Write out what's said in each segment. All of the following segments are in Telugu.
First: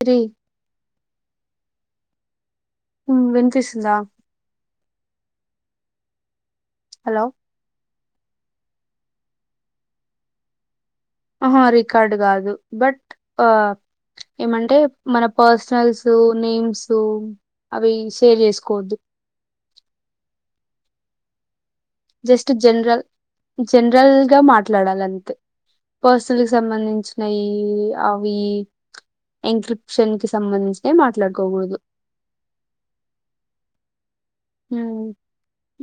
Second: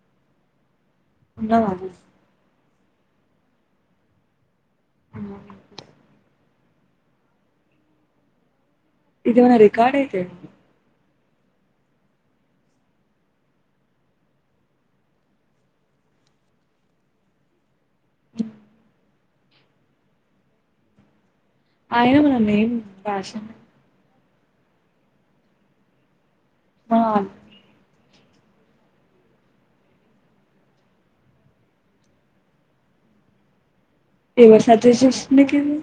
త్రీ వాద ఉమ్ వినిపిస్తుందా అ హలో ఇదివనా రికార్డ్ అయితే ఆహా రికార్డు కాదు బట్ ఆ ఏమంటే మన పర్సనల్స్ నేమ్స్ అవి సేవ్ చేసుకోవద్దు ఆయన మన జస్ట్ నేమ్ జనరల్ రాశా జనరల్ మాట్లాడాలింతేస్ తుళ్ళి మన సంబంధించిన ఈ అవి ఎంక్రిప్షన్ కి సంబంధించినై మాట్లాడుకోకూడుదు. ఎవర్ సజెస్ట్ చేస్ నీకివి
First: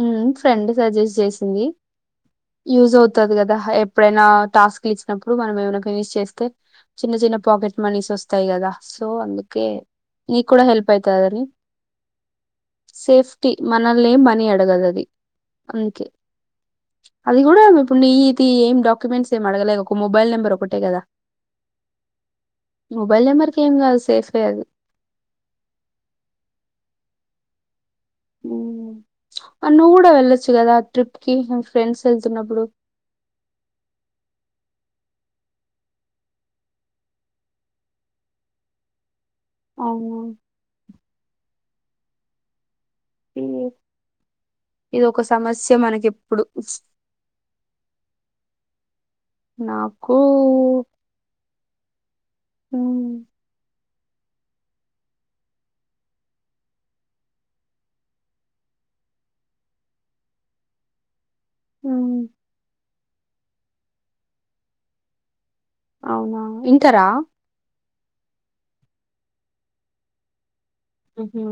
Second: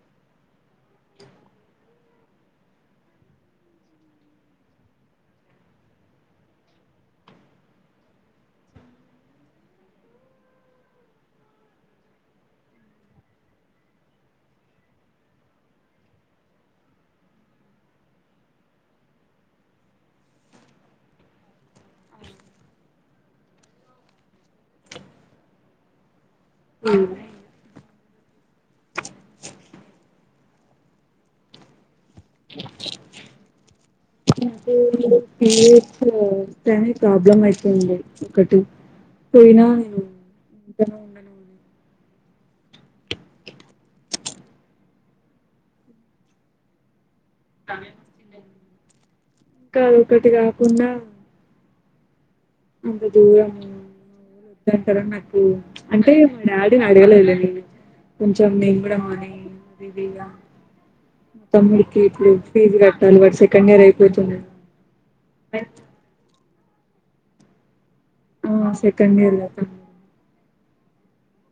ఉహ్ ఫ్రెండ్ సజెస్ట్ చేసింది. యూజ్ అవుతది కదా ఎప్పుడైనా టాస్క్ ఇచ్చినప్పుడు మనం ఏమైనా ఫినిష్ చేస్తే చిన్న చిన్న పాకెట్ మనీస్ వస్తాయి. కదా సో అందుకే నీకు కూడా హెల్ప్ అయితదని. సేఫ్టీ మనలేం మనీ అడ్ డగదది. అందుకే ఆది కూడా అడుగుతుంది. నికి ఏం డాక్యుమెంట్స్ ఏం ఆడగలే ఒక మొబైల్ నెంబర్ ఒకటే కదా. మొబైల్ నెంబర్కి ఏం గాదు సేఫ్టీ అది. ఆహ్ ఉహ్ ఆ నువ్వు కూడా వెళ్ళొచ్చు కదా. ఆ ట్రిప్ కి ఫ్రెండ్స్ వెళ్తున్నప్పుడు. పిరెడ్స్ తోనీ ప్రాబ్లమ్ అయిపోంది ఒకటి. పోయినా నేను అవును ఇంట్లనే ఉండాను. ఇది. ఇద ఒక సమస్య మనకేప్పుడు. కామెండ్స్స్కిందే నాకు ఇంకాఒకటి కాకుండా ఉమ్ అంత దూరం మా వాళ్ళు నాక్ వద్దారనీ నాకు. అంటే మా డాడీని అడగలేద్లే. నేను కొంచెం నేను గూడా మానీ అది ఇదిగా. తమ్ముడికి ఉమ్ ఇప్పుడు ఫీజ్ గాట్ దాని బటి సెకండ్ ఇయర్ అయిపోతుంద్. అవునా ఇంటారా ఆ సెకండ్ ఇయర్ గా తమ్ముడు హహ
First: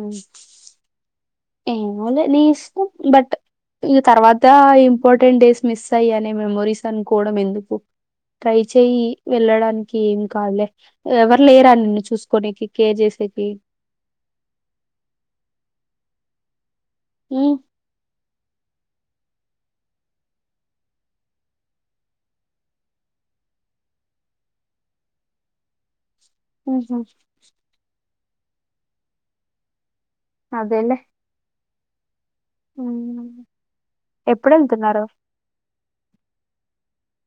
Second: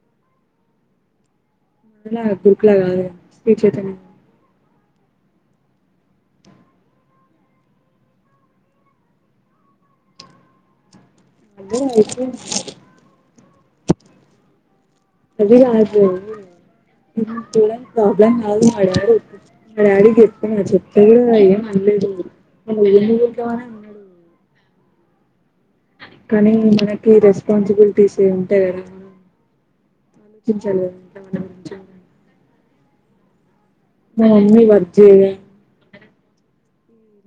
అలా ఏమోలే నీ గ్రూప్లా ఇష్టం కాదు బట్. స్పీచ్ అయితేనే ఈ తర్వాత ఇంపార్టెంట్ డేస్ మిస్ అయ్యి అనే మెమరీస్ అనుకోవడం ఎందుకు. ట్రై చెయి వెళ్ళడానికి ఏం కాదులే ఎవరు లేరా అదే నిన్ను అయితే చూసుకోనేకి కేర్ జెసేకి రోజు గద వింటే ప్రాబ్లమ్ క అడిగిన. మా డాడీ మా డాడీకీ చెప్పిన చెప్తే ఏం అనలేదు. మరీ ఎడుంటవ్ అని అన్నాడు. కానీ ఉహు మనకి రెస్పాన్సిబిలిటీస్ అంతే కద మనం ఆలోచించాలి గా ఇంట్లో మన గురించి. గూడా అవున జనవరి మీ వర్గ్చేయవే.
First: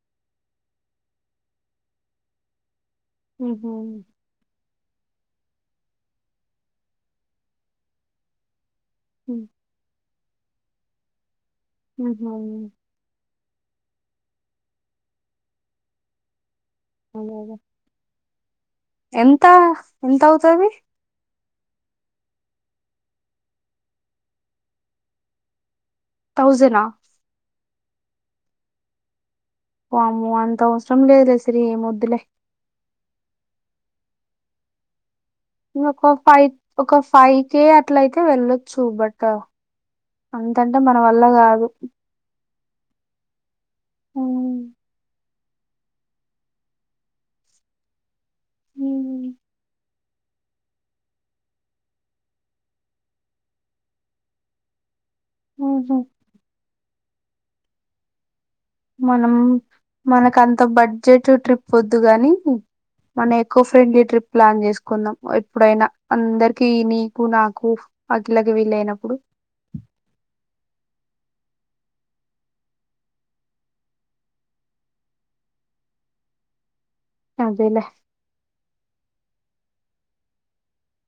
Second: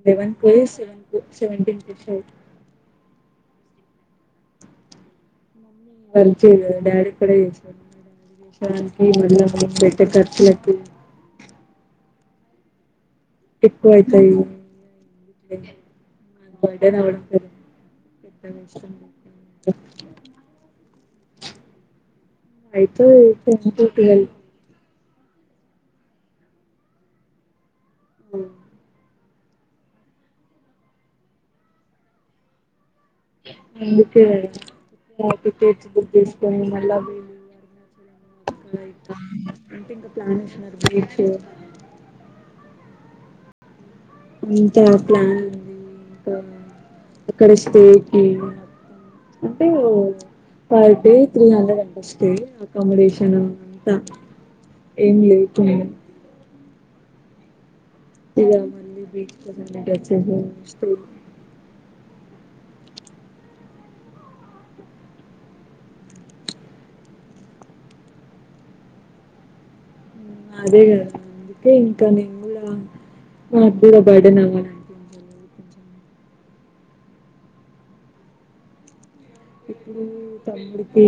లెవెన్క్ ఓయ్ సెవెటీన్ సెవెంటిన్ కోస్తారు ఉహ్ హు పరిచిగా డాడీకి గుడ వేసుకో దనికి ఉమ్, మనలక్కా బేటకట్ నెకు [unintelligible] ఉహ్ హవున్ ఎక్కువ అయితయి. అదే [inaudible] ఎంత ఎంత అవుతది అయితే [unintelligible] థౌజనా మ్ పాము అంత అవసరం లేదు సర ఏ వద్దులే [unintelligible] ఇ టికెట్స్ బుక్ ఒక ఫైవ్ చేసుకొని మళ్ళా ఒక వీళ్ళు ఫైవ్ కేే అట్ల అయితే వెళ్లొచ్చు అరుణాచలం ఇంకా బట్ అంటే ఇంకా ప్లాన్ వేసినారు అంతంటే మన బీచ్ వల్ల కాదు ఉమ్, అంత ప్లాన్ అక్కడ స్టే క ఉమ్, అంటే పర్ డే త్రీ హండ్రెడ్ అ స్టే అకామడేషన్ అ ఏం లేకున్నాను ఉహు మళ్ళీ మనం బీచ్ కోసం డ్రెస్సెస్ మనకు అంత బడ్జెట్ ట్రిప్ వ అందుగాని మన ఎకో ఫ్రెండ్లీ ట్రిప్ ప్లాన్ చేసుకుందాం ఎప్పుడైనా అందరికి నీకు నాకు ఆ కిలాకి వీలయినప్పుడు అదే కదా అందుకే ఇంకా నేను కూడా మా కూడా బర్డ నాని అదేలే ఇప్పుడు తమ్ముడికి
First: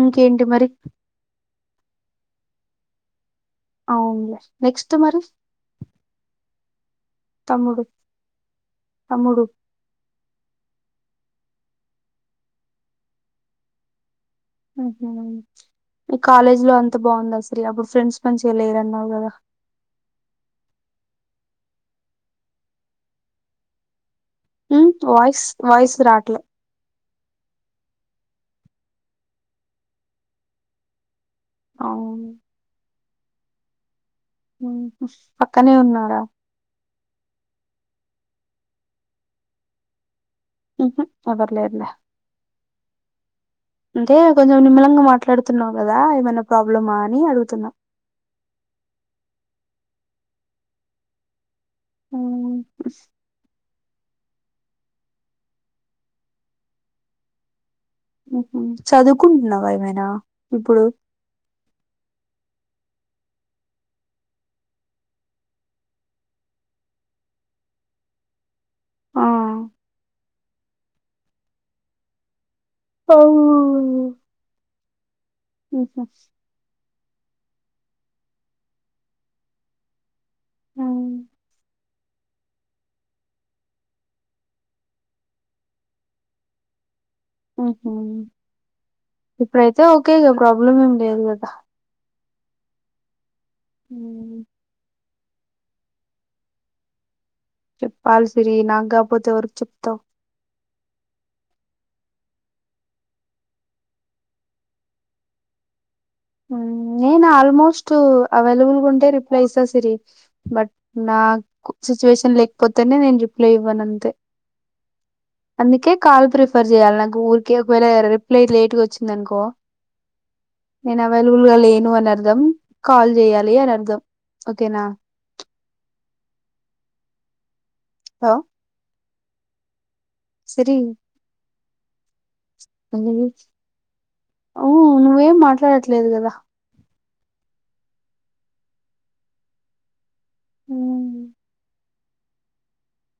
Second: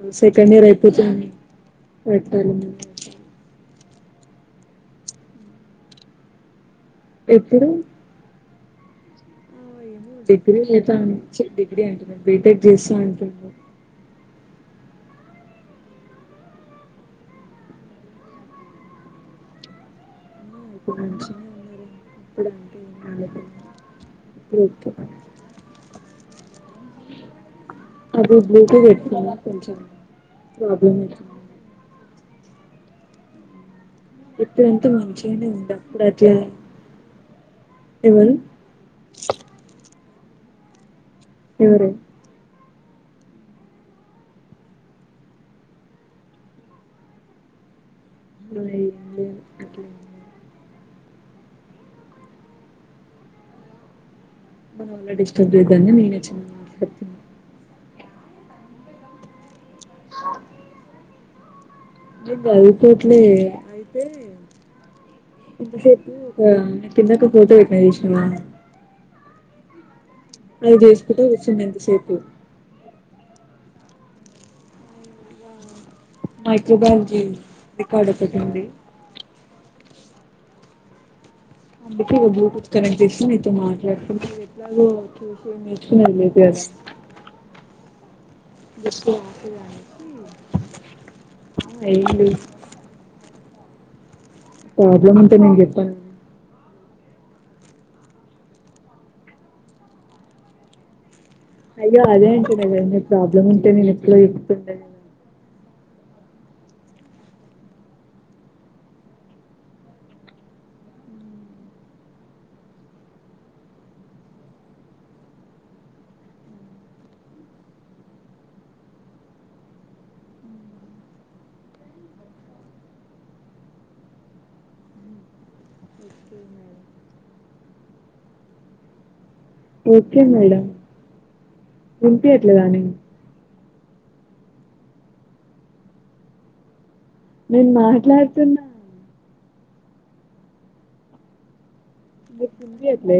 ఇంకేంటి సెకండ్ మరి ఇయర్ అయిపోతుంది పెట్టన అవునులే నెక్స్ట్ మరి ఎప్పుడు తముడు డిగ్రీ లేదా అ డిగ్రీ అంటున్నా బీటెక్ చేస్తా అంటుడు ఈ కాలేజ్ లో అంత బాగుంది అసర అప్పుడు ఫ్రెండ్స్ మంచిగా లేరున్నావు కదా ఇప్పుడు మంచిగా ఉన్నారు ఇప్పుడంటేపో ఉ వయిస్ వయిస్ రాట్ల అది బ్లూ పెట్తు కొంచం ప్రాబ్ల అవు ఎప్పుడంతా మంచిగానే పక్కనే ఉంది అప్పుడు ఉన్నారా అట్లా ఇవ ఉహా అవర్లేల అంటే కొంచెం నిమ్మలంగా మాట్లాడుతున్నావు కదా ఏమైనా ప్రాబ్లమా అని అడుగుతున్నా ఏం లేదు అట్లేం లేదు అవునా మన వల్ల డిస్టర్బ్ చేయొద్దు అని నేనే చిన్నగ మాట్లాడుతున్న ఆహా చదువుకుంటున్నావే మైనా ఇప్పుడు ఏం జదువుకోట్లేదే అయితే ఇంతసేపు ఒక కిందకు ఫోటో పెట్టినా జూషిననా అ అది జేసుకుట్ట కూచ్చున్న ఇంత సేపు ఉహు మైక్రోబల్జీ రికార్డు ఒకటిడి అబ ఇ బ్లూటూత్ కనెక్ట్ ఇస్త నతో మాట్లాడుకుంట ఎట్లాగో చూసి నేర్చుకునే ఆఓహో రాసేదానికి ఇప్పుడైతే ఓకేగా ప్రాబ్లం ఏం లేదు కదా ఏం లేదు ఉ ప్రాబ్లమ్ అంత న చెప్ప చెప్పాలు సరి నాకాపోతే ఒక చెప్తం అయ్యో అదే అంట నదన్నీ ప్రాబ్లమ్ ఉంటే నేను ఎక్లో ఎక్కుతుండ నేను ఆల్మోస్ట్ అవైలబుల్గా ఉంటే రిప్లై ఇస్తాసిరి బట్ నాకు సిచ్యువేషన్ లేకపోతేనే నేను రిప్లై ఇవ్వను అంతే అందుకే కాల్ ప్రిఫర్ చేయాలి నాకు ఊరికి ఒకవేళ రిప్లై లేట్గా వచ్చింది అనుకో నేను అవైలబుల్గా లేను అని అర్థం కాల్ చేయాలి అని అర్థం ఓకేనా హ ఓకే మేడం ఎంత అట్లేగాని ఊ నువ్వేం మాట్లాడట్లేదు కదా నేను మాట్లాడుతున్నా హ మీ కుది ఎలే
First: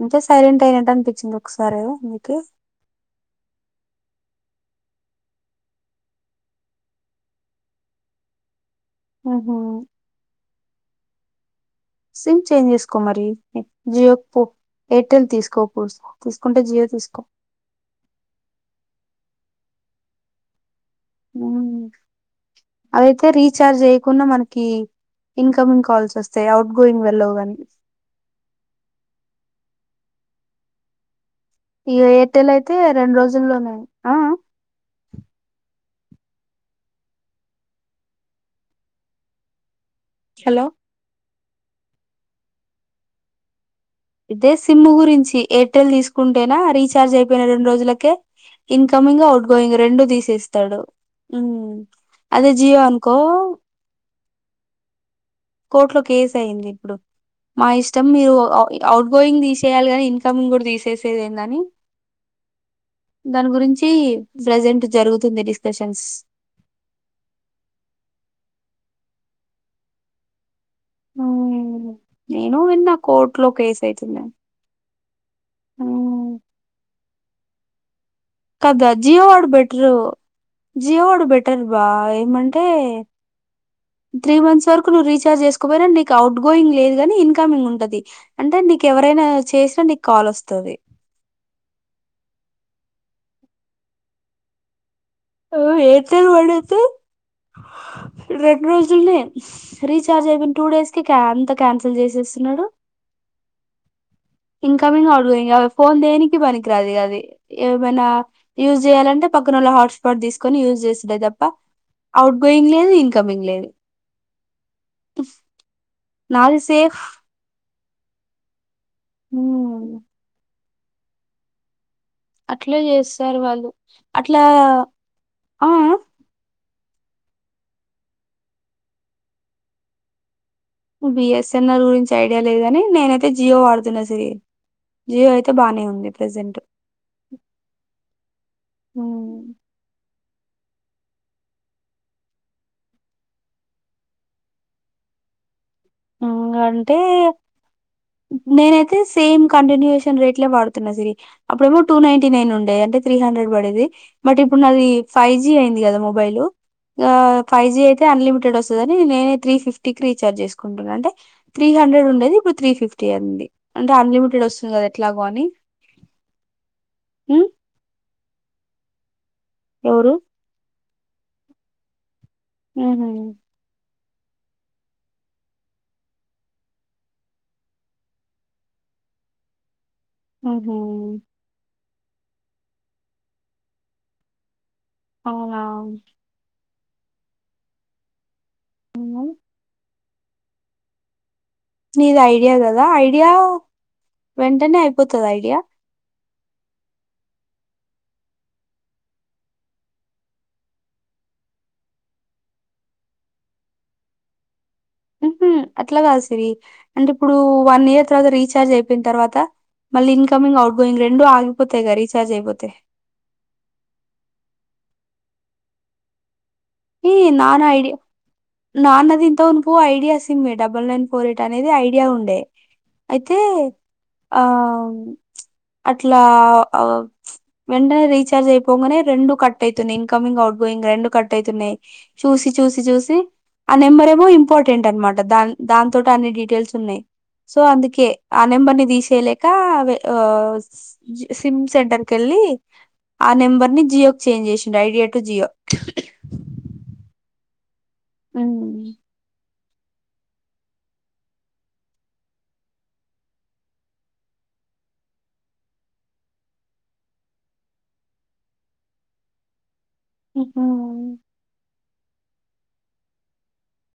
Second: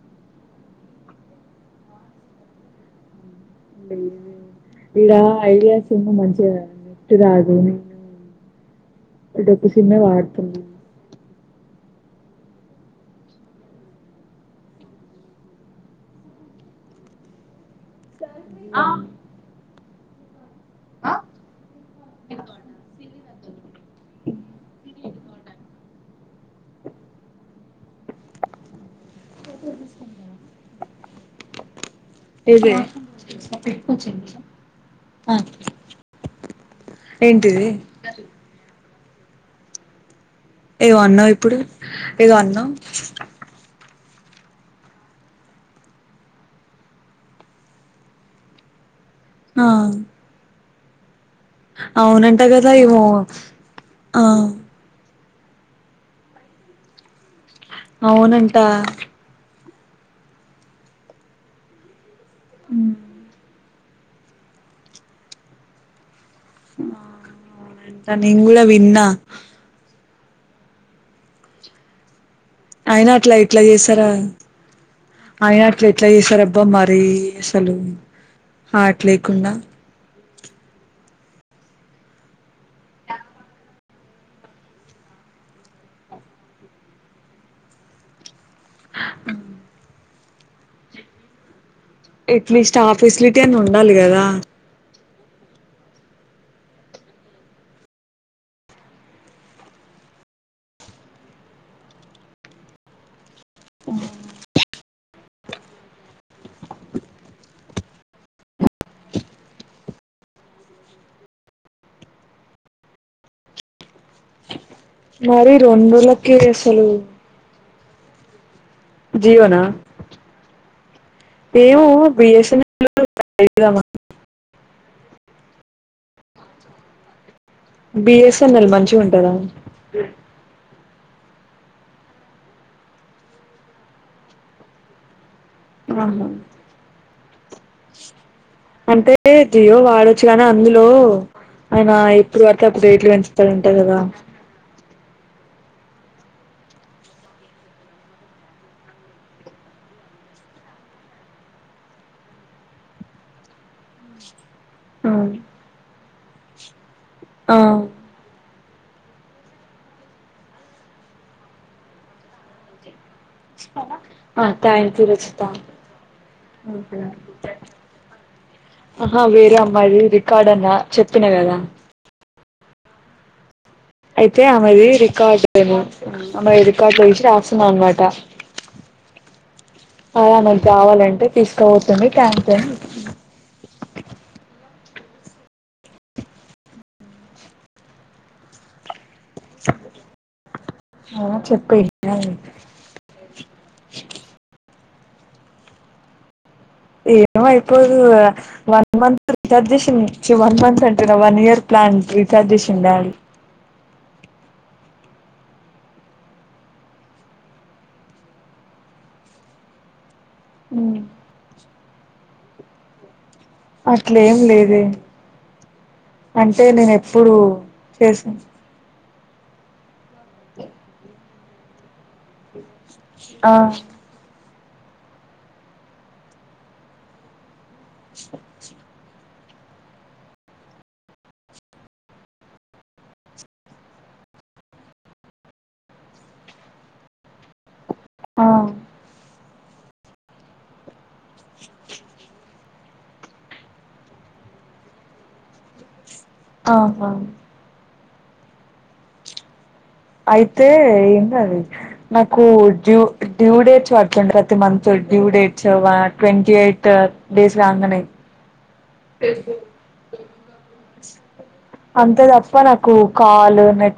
అంటే సైలెంట్ అయినట్టు అనిపించింది ఒకసారిో మీకు ఇడ ఐడియాస్ ఏన్నో మంచిగా నిఫట్ కాదు నేను ఆహా డబ్బసమ్మే వాడుతున్నా సిమ్ చేంజ్ చేసుకో మరి జియో ఎయిర్టెల్ తీసుకో తీసుకుంటే జియో తీసుకో ఆ అవైతే రీచార్జ్ చేయకుండా మనకి ఇన్కమింగ్ కాల్స్ వస్తాయి అవుట్ గోయింగ్ వెళ్ళవు కానికి సు ఈ ఎయిర్టెల్ అయితే రెండు రోజుల్లోనండి ఆ ఏంటిది హలో ఏ అన్నవి ఇప్పుడు ఇద అన్న ఇదే సిమ్ గురించి ఎయిర్టెల్ తీసుకుంటేనా రీచార్జ్ అయిపోయిన రెండు రోజులకే ఇంకా కమింగ్ అవుట్ గోయింగ్ రెండు తీసేస్తాడు హ్మ్. అవునంటా అదే కదా జియో ఇమో అనుకో ఆ కోర్టులో కేసు అయింది ఇప్పుడు మా ఇష్టం మీరు అవునంట ఆ, అఔట్ గోయింగ్ తీసి చేయాలి ని ఇన్కమ్ కూడా తీసేసేది ఏంటని దాని గురించి ప్రజెంట్ జరుగుతుంది డిస్కషన్స్ ంటా కూడా విన్నా అ ఆయన అట్లా ఎట్లా చేసారా ఆయన అట్లా ఎట్లా చేసారా అబ్బా మరి సలు కదా జియో ఆడ్బెట్రూ జియో ఆడ్బెట్ బెటర్ బా ఏమంటే త్రీ మంత్స్ వరకు నువ్వు రీచార్జ్ చేసుకోపోయినా నీకు అవుట్ గోయింగ్ లేదు కానీ ఇన్కమింగ్ ఉంటంది అంటే నీకు ఎవరైనా చేసినా నీకు కాల్ వస్తుంది ఎట్లీస్ట్ ఆ ఫెసిలిటీ అని ఉండాలి కదా ఆర్ఎయిర్టెల్ వాడైతే రెండు రోజుల్ని రీచార్జ్ అయిపోయిన టూ డేస్కి అంత క్యాన్సిల్ చేసేస్తున్నాడు ఆ ఇన్కమింగ్ అవుట్ గోయింగ్ అ ఫోన్ దేనికి పనికిరాదు అది ఏమైనా యూజ్ చేయాలంటే పక్కనళ్ళ హాట్స్పాట్ తీసుకొని యూజ్ చేసుడే తప్ప అవుట్ గోయింగ్ లేదు ఇన్కమింగ్ లేదు మరి రెండులకి నాది అసలు సేఫ్ జీవనా హ్మ్ ఏమో అట్లే చేస్తారు వాళ్ళు బిఎస్ఎన్ఎల్ అట్లా ఆ ఆ బిఎస్ఎన్ఎల్ మంచి ఉంటుందా బిఎస్ఎన్ఆర్ గురించి ఐడియా లేదుని నేనైతే జియో వాడుతున్నా సిరి జియో అయిత్ తె బానే ఉంది ఆహా ప్రెజెంట్ అంటే హ్మ్ జియో వాడొద్ చ్చుగానే అందులో ఆయన ఎప్పుడు పడితే అప్పుడు రేట్లు పెంచుతాడంట కదా ఆ అంటే నేనైతే సేమ్ కంటిన్యూయేషన్ రేట్ లో వాడుతున్నా సిరి అప్పుడేమో టూ నైంటి నైన్ ఉండేది అంటే త్రీ హండ్రెడ్ పడేది బట్ ఇప్పు అప్పుడు నాది ఫైజీ అయింది కదా మొ బైలు గా ఫైవ్ జీ అయితే అన్లిమిటెడ్ వస్ త్తదని నే తీ ఫిఫ్టీ కి రీచార్జ చేసుకు అంటే త్రీ హండ్రెడ్ ఉండే ఇప్పుడు త్రీ ఫిఫ్ ఆ థాంక్యూ ఎట్లాగో రుచిత. అని ఉమ్ ఆ వేరే అమ్మాయిది ఎవరు రికార్డు ఉందా. చెప్పిన కదా. మ్మ్ హ్మ్ అయితే ఆమెది రికార్డ్ ఏమో ఆమె రికార్డ్ చేసి రాస్తున్నా అనమాట. అ ఆమెకు ఉహు కావాలంటే తీసుకుపోత్. కొని ట్యాంక్స్ అని. అవునా. ఉహు. ఆ చెప్. నీది ఐడియా కదా ఐడియా వెంటనే అయిపో పోతద ఐడియా. ఏమ్ అయిపోదు వన్ మంత్ రిచార్జ చేసిడ్ చి వన్ మంత్ అంటున్న వన్ ఇయర్ ప్లాన్ రీచార్జ్ చేసిండా హ్మ్ హ్మ్ అట్లా కాదు సిరి అంటే ఇప్పుడు వన్ ఇయర్ తర్వాత రీచార్జ్ అయిపోయిన తర్వాత మళ్ళీ ఇంకా. కమింగ్ ఔట్గోయింగ్ రెండు ఆగిపోతాయి కదా రిచా. త్య చెయ్యకపోతే అట్లేం లేదే అంటే నేను ఈ ఎప్పుడు చేస్ దే ఇంత మునుపు idea SIM double nine four eight అనేది ఐ ఆ ఆ అట్లా [unintelligible] వెంటనే రీచార్జ్ అయిపోంగనే రెండు కట్ ట్ అయితున్నాయి ఇన్కమింగ్ ఔట్ గోయింగ్ రెండు కట్ ట్టయితున్నాయి చూసి చూసి చూసి ఆ నెంబర్ ఏమో ఇంపార్టెంట్ అన్నమాట దాన్ దానితోటి అన్ని డీటెయిల్స్ ఉన్నాయి సో అంద్ కే ఆ నెంబర్నీ తీసేయలే ఇంకా ఆ సిమ్ సెంటర్ కెళ్ళి ఆ నెంబర్ ని జియోకు చేంజ్ చేసిండు ఐడియా టు జియో. ఆహా హ్మ్ అయితే ఎందది నాకు డ్యూ డ్యూ డేట్స్ పడుతుంది ప్రతి మంత్ డ్యూ డేట్స్ ఒక ట్వంటీ ఎయిట్ డేస్ రాంగానే హ్మ్ హు అంతే తప్ప నాకు కాల్ నెట్